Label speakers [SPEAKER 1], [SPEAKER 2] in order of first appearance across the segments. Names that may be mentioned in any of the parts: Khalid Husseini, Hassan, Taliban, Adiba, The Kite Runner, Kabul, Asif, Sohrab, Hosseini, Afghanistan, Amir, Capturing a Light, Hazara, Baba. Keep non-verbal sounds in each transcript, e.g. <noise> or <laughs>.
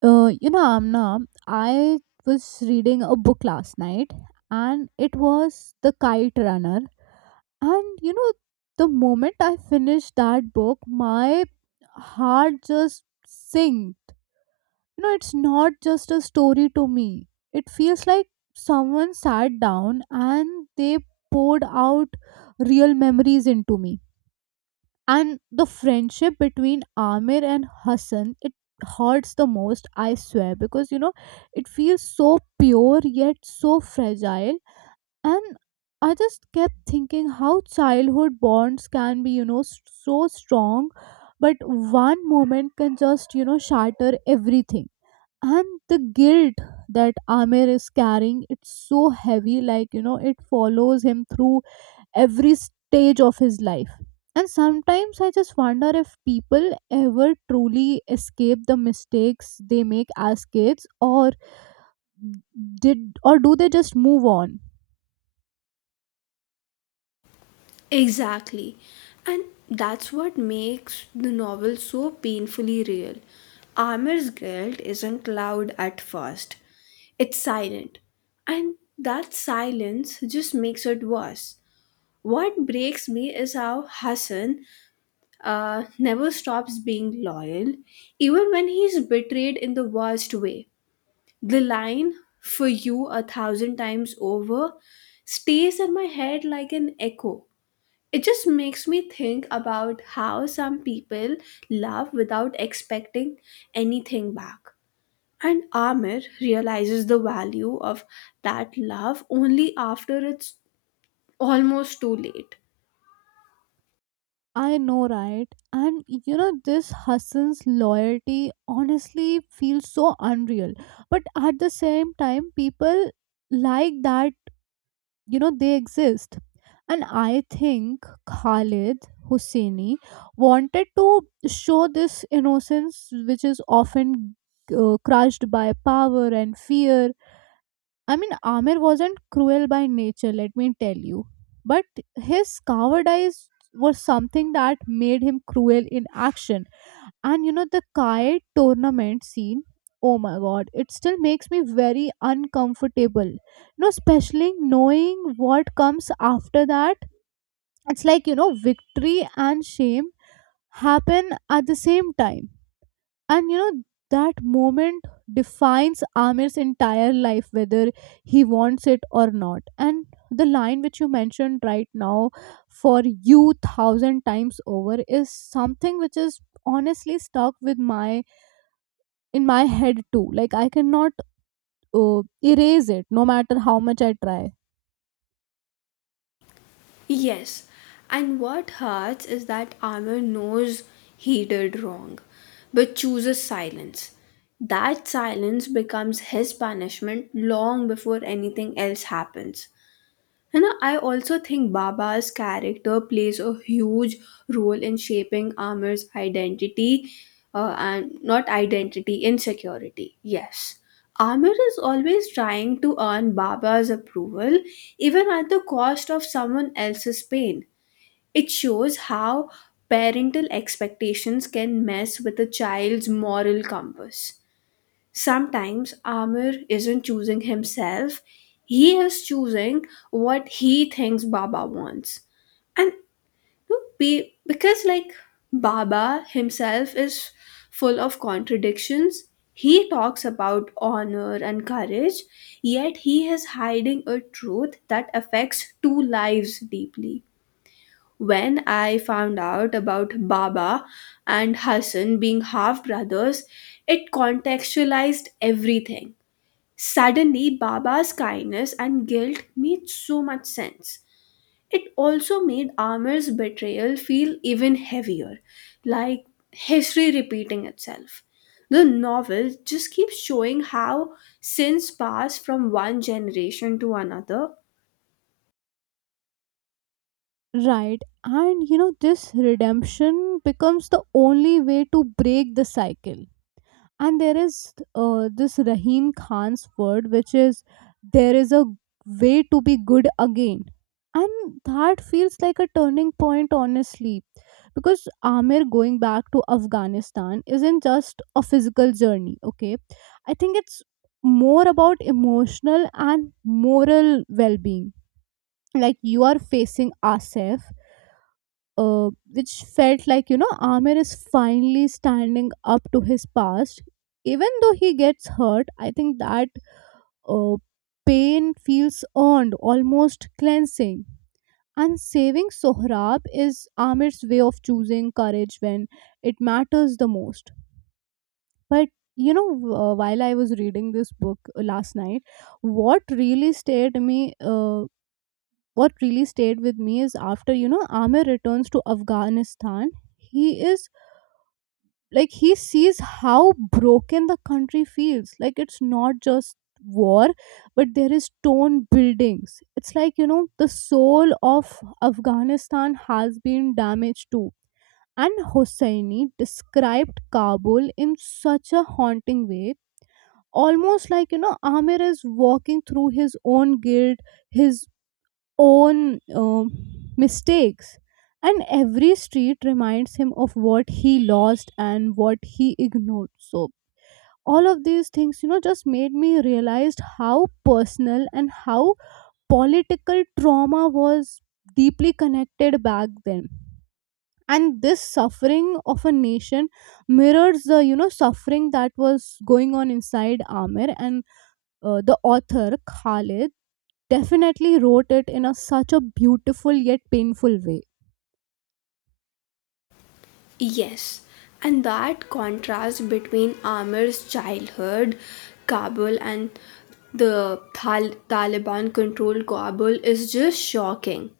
[SPEAKER 1] Amna, I was reading a book last night, and it was The Kite Runner. And you know, the moment I finished that book, my heart just sank. You know, it's not just a story to me, it feels like someone sat down and they poured out real memories into me, and the friendship between Amir and Hassan, it hurts the most, I swear, because it feels so pure yet so fragile. And I just kept thinking how childhood bonds can be, so strong, but one moment can just, shatter everything. And the guilt that Amir is carrying, it's so heavy, like it follows him through every stage of his life. And sometimes I just wonder if people ever truly escape the mistakes they make as kids, or did, or do they just move on?
[SPEAKER 2] Exactly. And that's what makes the novel so painfully real. Amir's guilt isn't loud at first, it's silent. And that silence just makes it worse. What breaks me is how Hassan never stops being loyal, even when he's betrayed in the worst way. The line, for you a thousand times over, stays in my head like an echo. It just makes me think about how some people love without expecting anything back. And Amir realizes the value of that love only after it's almost too late.
[SPEAKER 1] I know, right? This Hassan's loyalty honestly feels so unreal. But at the same time, people like that, they exist. And I think Khalid Husseini wanted to show this innocence, which is often crushed by power and fear. I mean, Amir wasn't cruel by nature, let me tell you, but his coward eyes were something that made him cruel in action. And you know, the kite tournament scene, oh my god, it still makes me very uncomfortable. You know, especially knowing what comes after that. It's like, you know, victory and shame happen at the same time. And you know, that moment defines Amir's entire life, whether he wants it or not. And the line which you mentioned right now, "for you thousand times over," is something which is honestly stuck with my, in my head too. Like, I cannot uh, erase it, no matter how much I try.
[SPEAKER 2] Yes, and what hurts is that Amir knows he did wrong, but chooses silence. That silence becomes his punishment long before anything else happens. You know, I also think Baba's character plays a huge role in shaping Amir's identity and not identity, insecurity. Yes. Amir is always trying to earn Baba's approval, even at the cost of someone else's pain. It shows how parental expectations can mess with a child's moral compass. Sometimes Amir isn't choosing himself, he is choosing what he thinks Baba wants. And because, like, Baba himself is full of contradictions, he talks about honor and courage, yet he is hiding a truth that affects two lives deeply. When I found out about Baba and Hassan being half brothers, it contextualized everything. Suddenly, Baba's kindness and guilt made so much sense. It also made Amir's betrayal feel even heavier, like history repeating itself. The novel just keeps showing how sins pass from one generation to another.
[SPEAKER 1] Right. And you know, this redemption becomes the only way to break the cycle. And there is, this Rahim Khan's word, which is, there is a way to be good again. And that feels like a turning point, honestly, because Amir going back to Afghanistan isn't just a physical journey, okay? I think it's more about emotional and moral well being. Like, you are facing Asif, which felt like, you know, Amir is finally standing up to his past. Even though he gets hurt, I think that uh, pain feels earned, almost cleansing. And saving Sohrab is Amir's way of choosing courage when it matters the most. But while I was reading this book last night, what really stayed me, uh, what really stayed with me is, after you know Amir returns to Afghanistan, he is, like, he sees how broken the country feels. Like, it's not just war, but there is torn buildings. It's like, you know, the soul of Afghanistan has been damaged too. And Hosseini described Kabul in such a haunting way, almost like, you know, Amir is walking through his own guilt, his own mistakes. And every street reminds him of what he lost and what he ignored. So, all of these things, you know, just made me realize how personal and how political trauma was deeply connected back then. And this suffering of a nation mirrors the, you know, suffering that was going on inside Amir. And the author Khalid definitely wrote it in a, such a beautiful yet painful way.
[SPEAKER 2] Yes, and that contrast between Amir's childhood Kabul and the Taliban controlled Kabul is just shocking.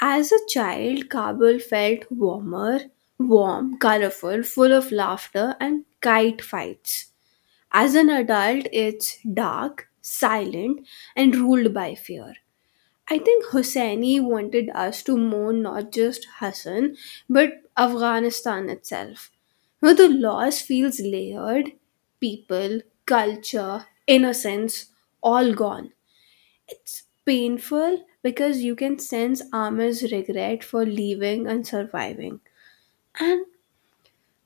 [SPEAKER 2] As a child, Kabul felt warmer, warm, colorful, full of laughter and kite fights. As an adult, it's dark, silent, and ruled by fear. I think Hosseini wanted us to mourn not just Hassan, but Afghanistan itself. Now, the loss feels layered: people, culture, innocence, all gone. It's painful because you can sense Amir's regret for leaving and surviving. And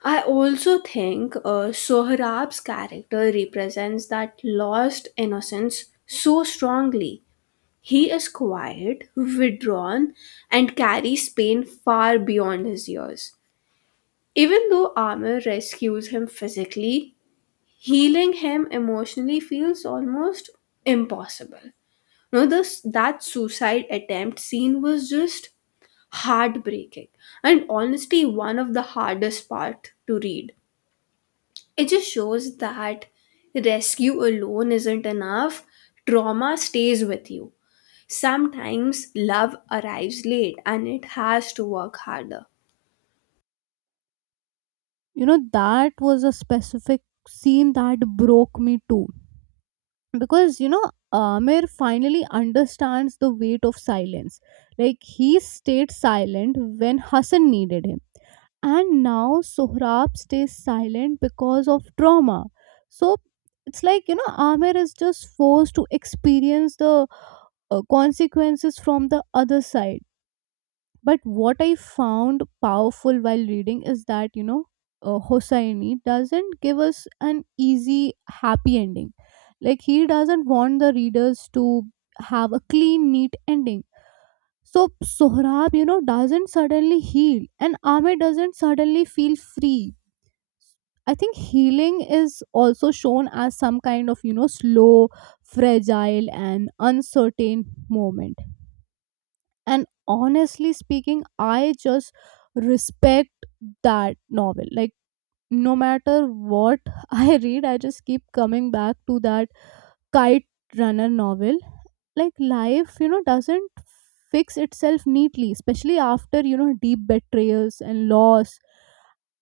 [SPEAKER 2] I also think Sohrab's character represents that lost innocence so strongly. He is quiet, withdrawn, and carries pain far beyond his years. Even though Amir rescues him physically, healing him emotionally feels almost impossible. No, this, that suicide attempt scene was just heartbreaking, and honestly one of the hardest part to read. It just shows that rescue alone isn't enough. Trauma stays with you. Sometimes love arrives late and it has to work harder.
[SPEAKER 1] You know, that was a specific scene that broke me too. Because, you know, Amir finally understands the weight of silence. Like, he stayed silent when Hassan needed him. And now Sohrab stays silent because of trauma. So, it's like, you know, Amir is just forced to experience the consequences from the other side. But what I found powerful while reading is that, you know, Hosseini doesn't give us an easy, happy ending. Like, he doesn't want the readers to have a clean, neat ending. So, Sohrab, you know, doesn't suddenly heal, and Ahmed doesn't suddenly feel free. I think healing is also shown as some kind of, you know, slow, fragile, and uncertain moment. And honestly speaking, I just respect that novel. Like, no matter what <laughs> I read, I just keep coming back to that Kite Runner novel. Like, life, you know, doesn't fix itself neatly, especially after, you know, deep betrayals and loss.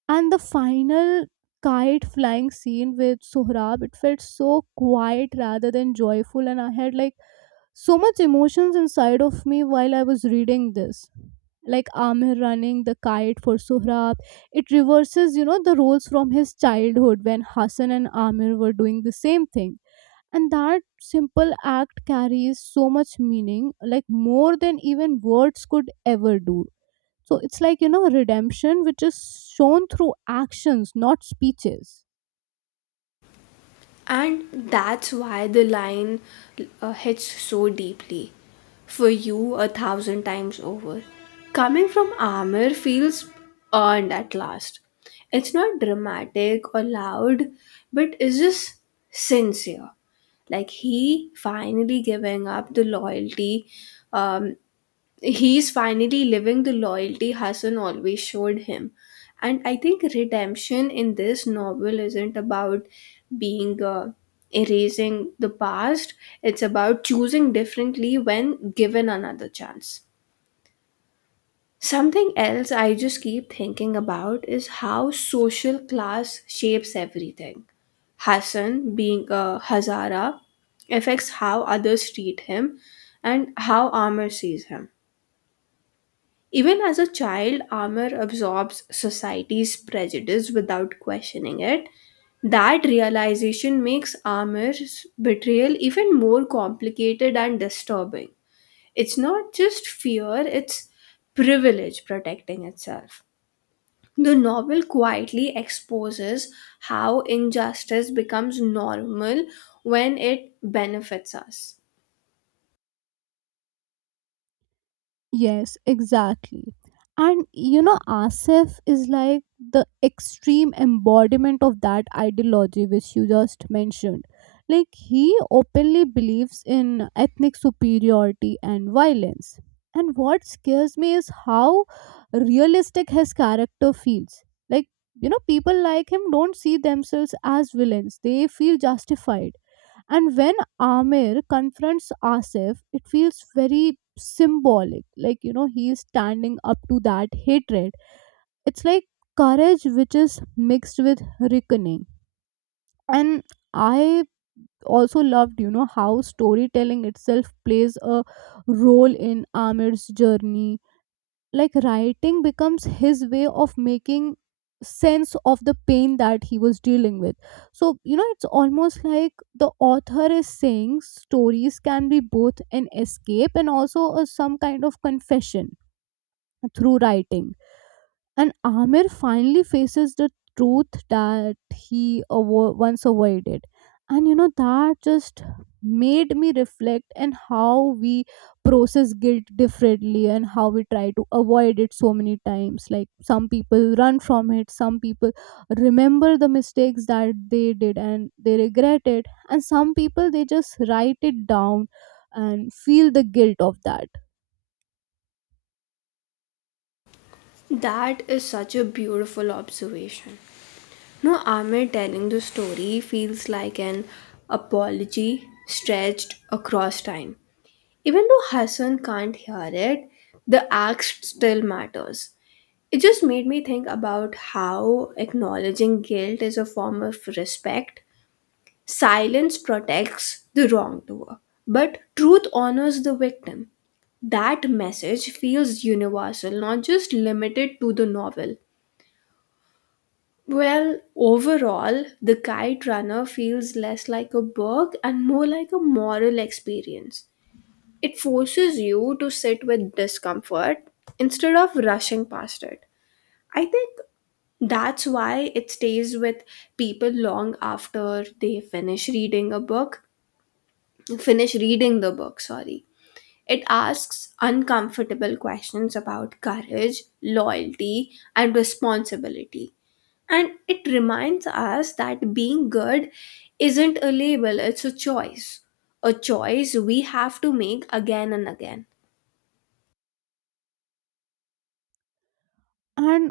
[SPEAKER 1] And the final kite flying scene with Sohrab, it felt so quiet rather than joyful. And I had like so much emotions inside of me while I was reading this. Like, Amir running the kite for Sohrab, it reverses, you know, the roles from his childhood when Hassan and Amir were doing the same thing. And that simple act carries so much meaning, like more than even words could ever do. So it's like, you know, redemption which is shown through actions, not speeches.
[SPEAKER 2] And that's why the line hits so deeply. For you, a thousand times over. Coming from Amir feels earned at last. It's not dramatic or loud, but it's just sincere. Like he finally giving up the loyalty, um, he's finally living the loyalty Hassan always showed him. And I think redemption in this novel isn't about being erasing the past, it's about choosing differently when given another chance. Something else I just keep thinking about is how social class shapes everything. Hassan, being a Hazara, affects how others treat him and how Amr sees him. Even as a child, Amar absorbs society's prejudice without questioning it. That realization makes Amar's betrayal even more complicated and disturbing. It's not just fear, it's privilege protecting itself. The novel quietly exposes how injustice becomes normal when it benefits us.
[SPEAKER 1] Yes, exactly. And you know, Asif is like the extreme embodiment of that ideology which you just mentioned. Like, he openly believes in ethnic superiority and violence. And what scares me is how realistic his character feels. Like, you know, people like him don't see themselves as villains, they feel justified. And when Amir confronts Asif, it feels very symbolic. Like, you know, he is standing up to that hatred. It's like courage which is mixed with reckoning. And I also loved, you know, how storytelling itself plays a role in Amir's journey. Like, writing becomes his way of making sense of the pain that he was dealing with. So, you know, it's almost like the author is saying stories can be both an escape and also a, some kind of confession. Through writing, and Amir finally faces the truth that he once avoided. And you know, that just made me reflect and how we process guilt differently and how we try to avoid it so many times. Like, some people run from it, some people remember the mistakes that they did and they regret it, and some people they just write it down and feel the guilt of that.
[SPEAKER 2] That is such a beautiful observation. No, Amir telling the story feels like an apology stretched across time. Even though Hassan can't hear it, the act still matters. It just made me think about how acknowledging guilt is a form of respect. Silence protects the wrongdoer, but truth honors the victim. That message feels universal, not just limited to the novel. Well, overall, the kite runner feels less like a work and more like a moral experience. It forces you to sit with discomfort instead of rushing past it. I think that's why it stays with people long after they finish reading the book, sorry. It asks uncomfortable questions about courage, loyalty, and responsibility, and it reminds us that being good isn't a label, it's a choice, a choice we have to make again and again.
[SPEAKER 1] And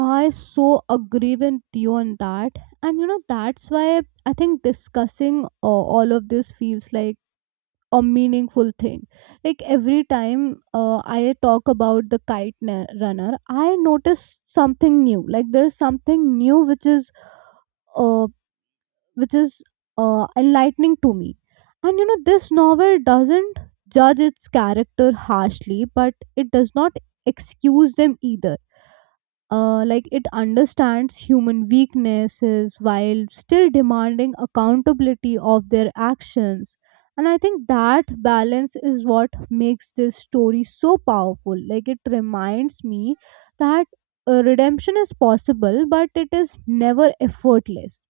[SPEAKER 1] I so agree with you on that. And you know, that's why I think discussing, all of this feels like a meaningful thing. Like, every time I talk about the Runner, I notice something new. Like, there's something new which is uh, which is enlightening to me. And you know, this novel doesn't judge its character harshly, but it does not excuse them either. Like, it understands human weaknesses while still demanding accountability of their actions. And I think that balance is what makes this story so powerful. Like, it reminds me that redemption is possible, but it is never effortless.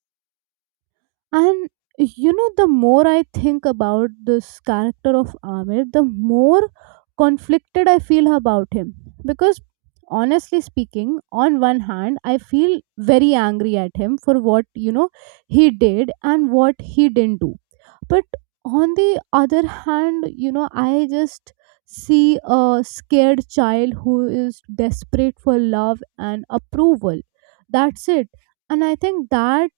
[SPEAKER 1] And you know, the more I think about this character of Amir, the more conflicted I feel about him. Because honestly speaking, on one hand, I feel very angry at him for what, you know, he did and what he didn't do. But on the other hand, you know, I just see a scared child who is desperate for love and approval. That's it. And I think that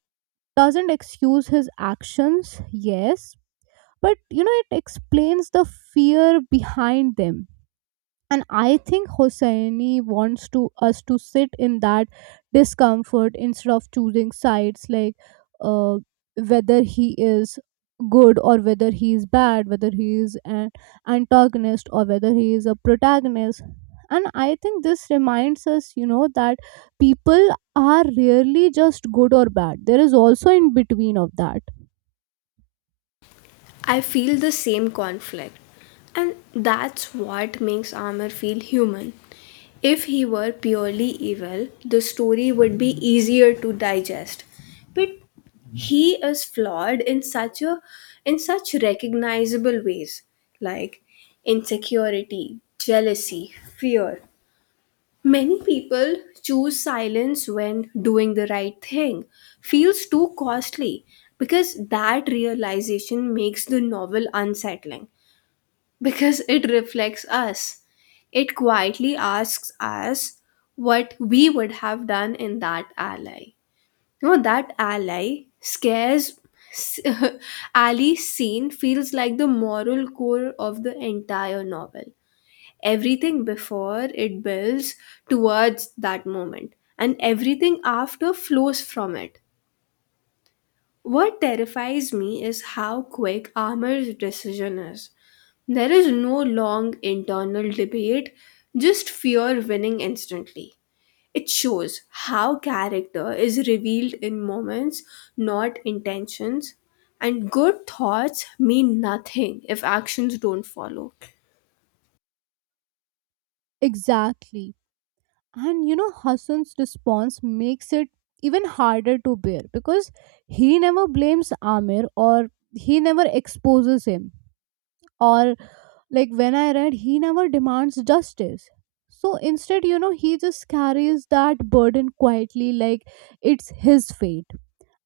[SPEAKER 1] doesn't excuse his actions, yes, but you know, it explains the fear behind them. And I think Hosseini wants to, us to sit in that discomfort instead of choosing sides. Like, uh, whether he is good or whether he is bad, whether he is an antagonist or whether he is a protagonist. And I think this reminds us, you know, that people are rarely just good or bad, there is also in between of that.
[SPEAKER 2] I feel the same conflict, and that's what makes armor feel human. If he were purely evil, the story would be easier to digest, but he is flawed in such a in such recognizable ways, like insecurity, jealousy, fear. Many people choose silence when doing the right thing feels too costly, because that realization makes the novel unsettling because it reflects us. It quietly asks us what we would have done in that ally. You know, that ally scares. <laughs> Ali's scene feels like the moral core of the entire novel. Everything before it builds towards that moment and everything after flows from it. What terrifies me is how quick Amar's decision is. There is no long internal debate, just fear winning instantly. It shows how character is revealed in moments, not intentions, and good thoughts mean nothing if actions don't follow.
[SPEAKER 1] Exactly. And you know, Hassan's response makes it even harder to bear, because he never blames Amir, or he never exposes him. Or, like when I read, he never demands justice. So instead, you know, he just carries that burden quietly like it's his fate.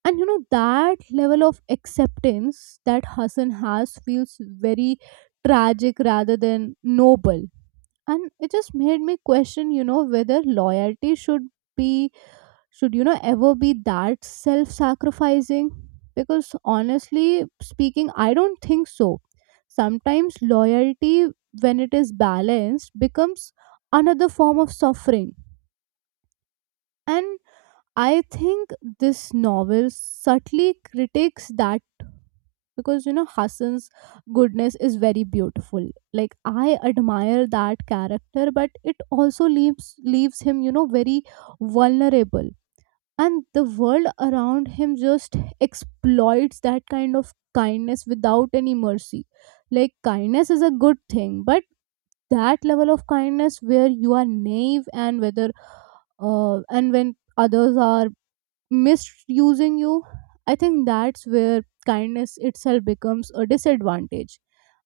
[SPEAKER 1] And you know, that level of acceptance that Hassan has feels very tragic rather than noble. And it just made me question, you know, whether loyalty should be, should, you know, ever be that self sacrificing. Because honestly speaking, I don't think so. Sometimes loyalty, when it is balanced, becomes another form of suffering. And I think this novel subtly critiques that, because you know Hassan's goodness is very beautiful. Like, I admire that character, but it also leaves him, you know, very vulnerable, and the world around him just exploits that kind of kindness without any mercy. Like kindness is a good thing, but that level of kindness where you are naive and whether and when others are misusing you, I think that's where kindness itself becomes a disadvantage.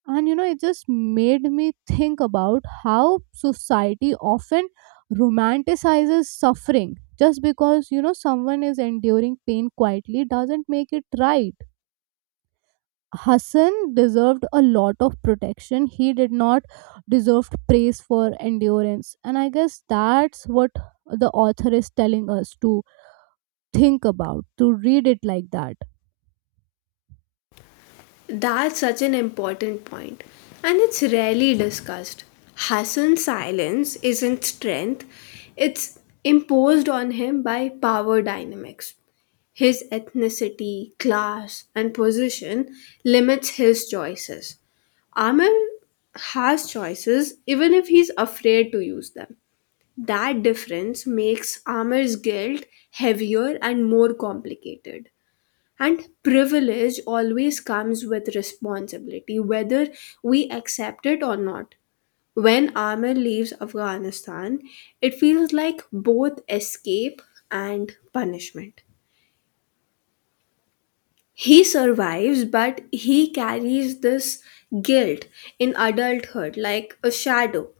[SPEAKER 1] And you know, it just made me think about how society often romanticizes suffering. Just because you know someone is enduring pain quietly doesn't make it right. Hassan deserved a lot of protection. He did not deserve praise for endurance, and I guess that's what the author is telling us to think about, to read it like that.
[SPEAKER 2] That's such an important point, and it's rarely discussed. Hassan's silence isn't strength, it's imposed on him by power dynamics. His ethnicity, class, and position limits his choices. Amir has choices even if he's afraid to use them. That difference makes Amir's guilt heavier and more complicated. And privilege always comes with responsibility, whether we accept it or not. When Amir leaves Afghanistan, it feels like both escape and punishment. He survives, but he carries this guilt in adulthood like a shadow.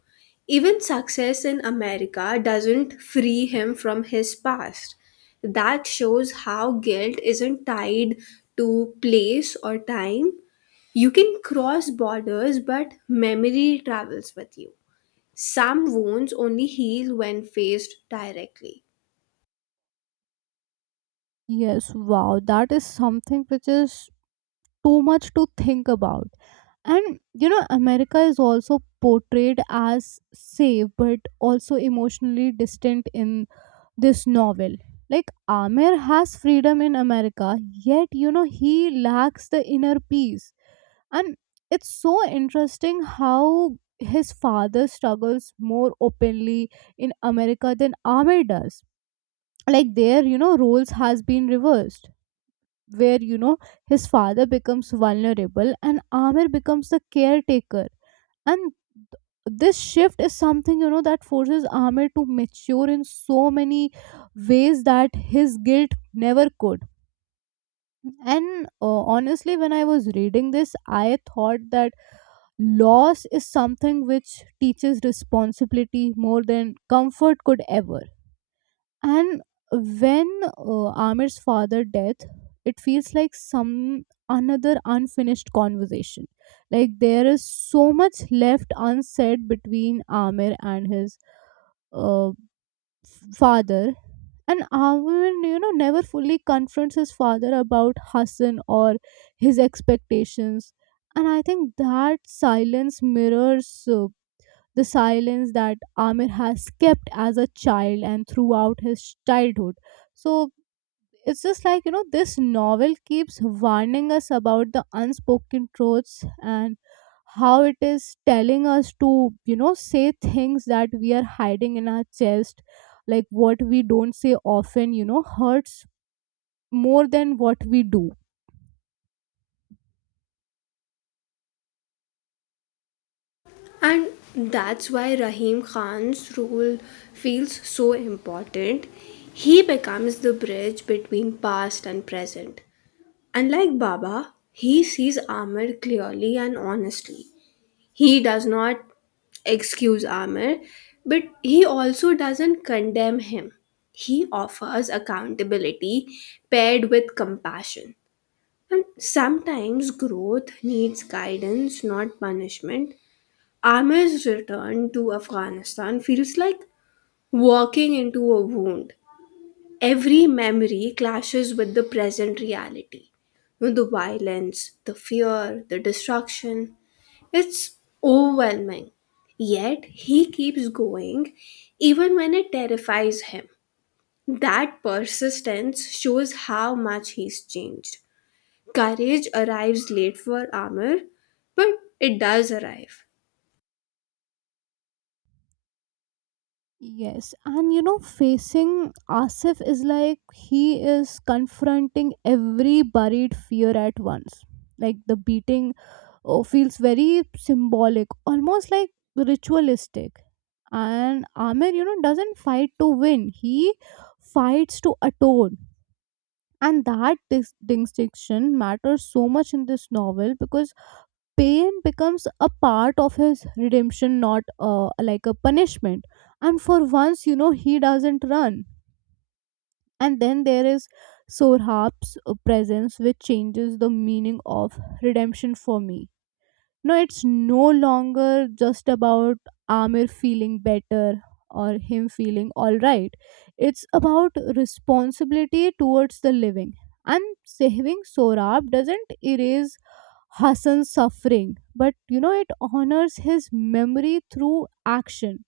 [SPEAKER 2] Even success in America doesn't free him from his past. That shows how guilt isn't tied to place or time, you can cross borders, but memory travels with you. Some wounds only heal when faced directly.
[SPEAKER 1] Yes, wow, that is something which is too much to think about. And you know, America is also portrayed as safe but also emotionally distant in this novel. Like, Amir has freedom in America, yet, you know, he lacks the inner peace. And it's so interesting how his father struggles more openly in America than Amir does. Like, there, you know, roles has been reversed, where you know his father becomes vulnerable and Amir becomes the caretaker. And this shift is something, you know, that forces Amir to mature in so many ways that his guilt never could. And honestly, when I was reading this, I thought that loss is something which teaches responsibility more than comfort could ever. And when, Amir's father death, it feels like some another unfinished conversation. Like there is so much left unsaid between Amir and his uh, f- father. And Amir, you know, never fully confronts his father about Hassan or his expectations. And I think that silence mirrors the silence that Amir has kept as a child and throughout his childhood. So it's just like, you know, this novel keeps warning us about the unspoken truths, and how it is telling us to, you know, say things that we are hiding in our chest. Like what we don't say often, you know, hurts more than what we do.
[SPEAKER 2] And that's why Rahim Khan's role feels so important. He becomes the bridge between past and present. Unlike Baba, he sees Ahmed clearly and honestly. He does not excuse Amir, but he also doesn't condemn him. He offers accountability paired with compassion. And sometimes growth needs guidance, not punishment. Amir's return to Afghanistan feels like walking into a wound. Every memory clashes with the present reality. You know, the violence, the fear, the destruction. It's overwhelming. Yet he keeps going even when it terrifies him. That persistence shows how much he's changed. Courage arrives late for armor, but it does arrive.
[SPEAKER 1] Yes, and you know, facing Asif is like he is confronting every buried fear at once. Like the beating, oh, feels very symbolic, almost like ritualistic. And Amir, you know, doesn't fight to win, he fights to atone. And that distinction matters so much in this novel, because pain becomes a part of his redemption, not like a punishment. And for once, you know, he doesn't run. And then there is Sorhab's presence which changes the meaning of redemption for me. No, it's no longer just about Amir feeling better, or him feeling all right. It's about responsibility towards the living. And saving Sorab doesn't erase Hassan's suffering, but you know, it honors his memory through action.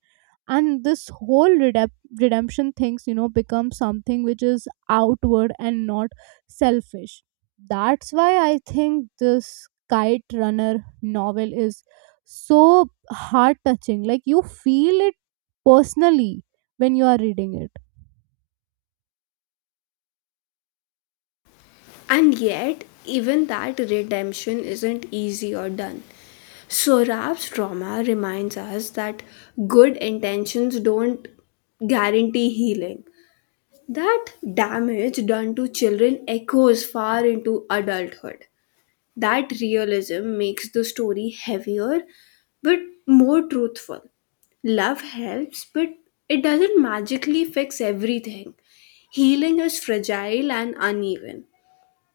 [SPEAKER 1] And this whole redemption things, you know, becomes something which is outward and not selfish. That's why I think this Kite Runner novel is so heart touching. Like, you feel it personally when you are reading it.
[SPEAKER 2] And yet, even that redemption isn't easy or done. Sohrab's trauma reminds us that good intentions don't guarantee healing. That damage done to children echoes far into adulthood. That realism makes the story heavier but more truthful. Love helps, but it doesn't magically fix everything. Healing is fragile and uneven.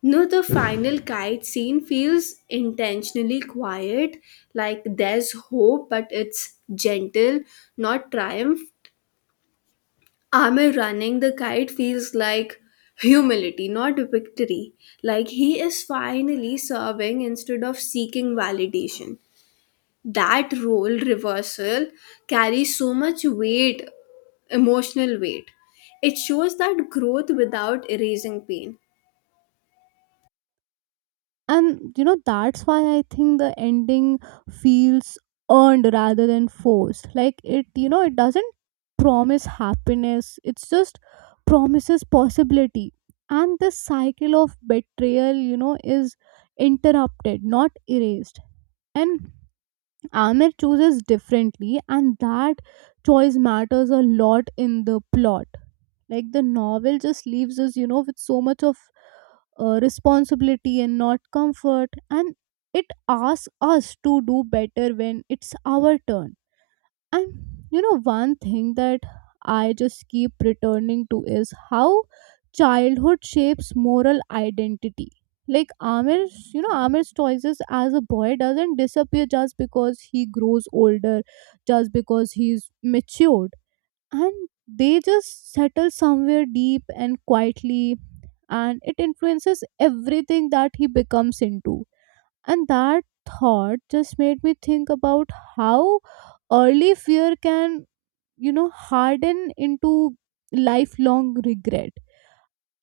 [SPEAKER 2] No, the final kite scene feels intentionally quiet, like there's hope, but it's gentle, not triumph. Amir running the kite feels like humility, not victory. Like he is finally serving instead of seeking validation. That role reversal carries so much weight, emotional weight. It shows that growth without erasing pain.
[SPEAKER 1] And you know, that's why I think the ending feels earned rather than forced. Like it, you know, it doesn't promise happiness, it's just promises possibility. And this cycle of betrayal, you know, is interrupted, not erased. And Amir chooses differently, and that choice matters a lot in the plot. Like the novel just leaves us, you know, with so much of responsibility and not comfort. And it asks us to do better when it's our turn. And you know, one thing that I just keep returning to is how childhood shapes moral identity. Like amir's you know amir's choices as a boy doesn't disappear just because he grows older, just because he's matured. And they just settle somewhere deep and quietly, and it influences everything that he becomes into. And that thought just made me think about how early fear can, you know, harden into lifelong regret.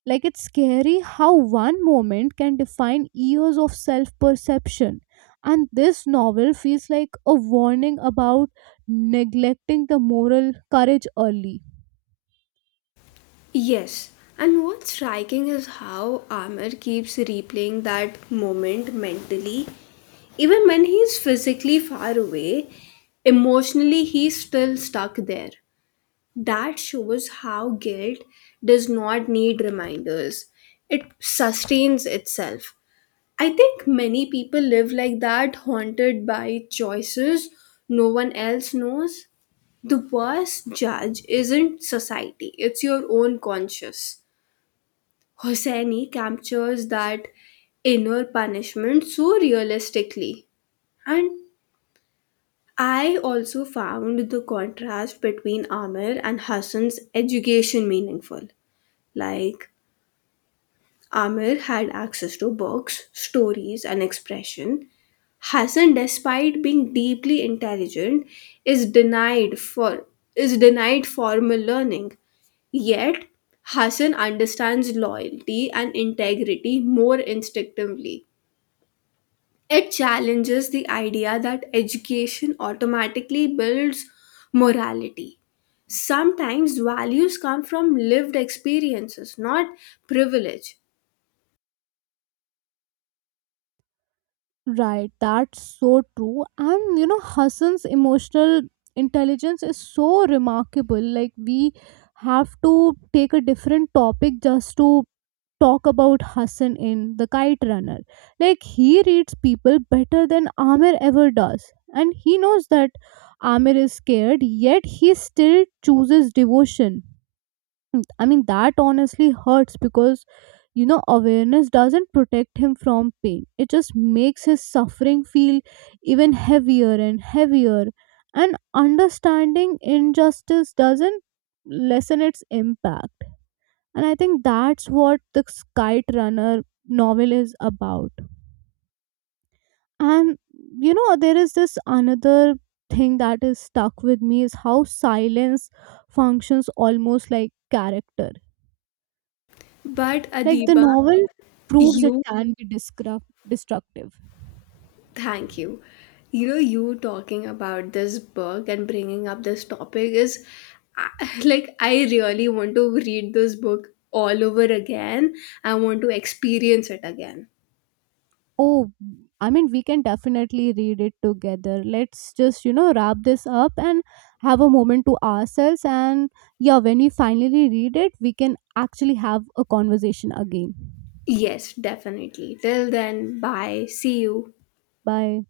[SPEAKER 1] Like it's scary how one moment can define years of self perception. And this novel feels like a warning about neglecting the moral courage early.
[SPEAKER 2] Yes, and what's striking is how Amir keeps replaying that moment mentally. Even when he's physically far away, emotionally he's still stuck there. That shows how guilt does not need reminders, it sustains itself. I think many people live like that, haunted by choices no one else knows. The worst judge isn't society, it's your own conscience. Hosseini captures that inner punishment so realistically. And I also found the contrast between Amir and Hassan's education meaningful. Like, Amir had access to books, stories, and expression. Hassan, despite being deeply intelligent, is denied for is denied formal learning. Yet, Hassan understands loyalty and integrity more instinctively. It challenges the idea that education automatically builds morality. Sometimes values come from lived experiences, not privilege.
[SPEAKER 1] Right, that's so true. And you know, Hassan's emotional intelligence is so remarkable. Like, we have to take a different topic just to talk about Hassan in The Kite Runner. Like, he reads people better than Amir ever does. And he knows that Amir is scared, yet he still chooses devotion. Mm, I mean, that honestly hurts because, you know, awareness doesn't protect him from pain. It just makes his suffering feel even heavier and heavier. And understanding injustice doesn't lessen its impact. And I think that's what the Kite Runner novel is about. And, you know, there is this another thing that is stuck with me is how silence functions almost like character.
[SPEAKER 2] But
[SPEAKER 1] Like the
[SPEAKER 2] Adiba,
[SPEAKER 1] novel proves it
[SPEAKER 2] you,
[SPEAKER 1] can be destructive.
[SPEAKER 2] thank you. You know, you talking about this book and bringing up this topic is, I- <laughs> like, I really want to read this book all over again. I want to experience it again.
[SPEAKER 1] Oh, I mean, we can definitely read it together. Let's just, you know, wrap this up and have a moment to ourselves. And yeah, when we finally read it, we can actually have a conversation again.
[SPEAKER 2] Yes, definitely. Till then, bye. See you.
[SPEAKER 1] Bye.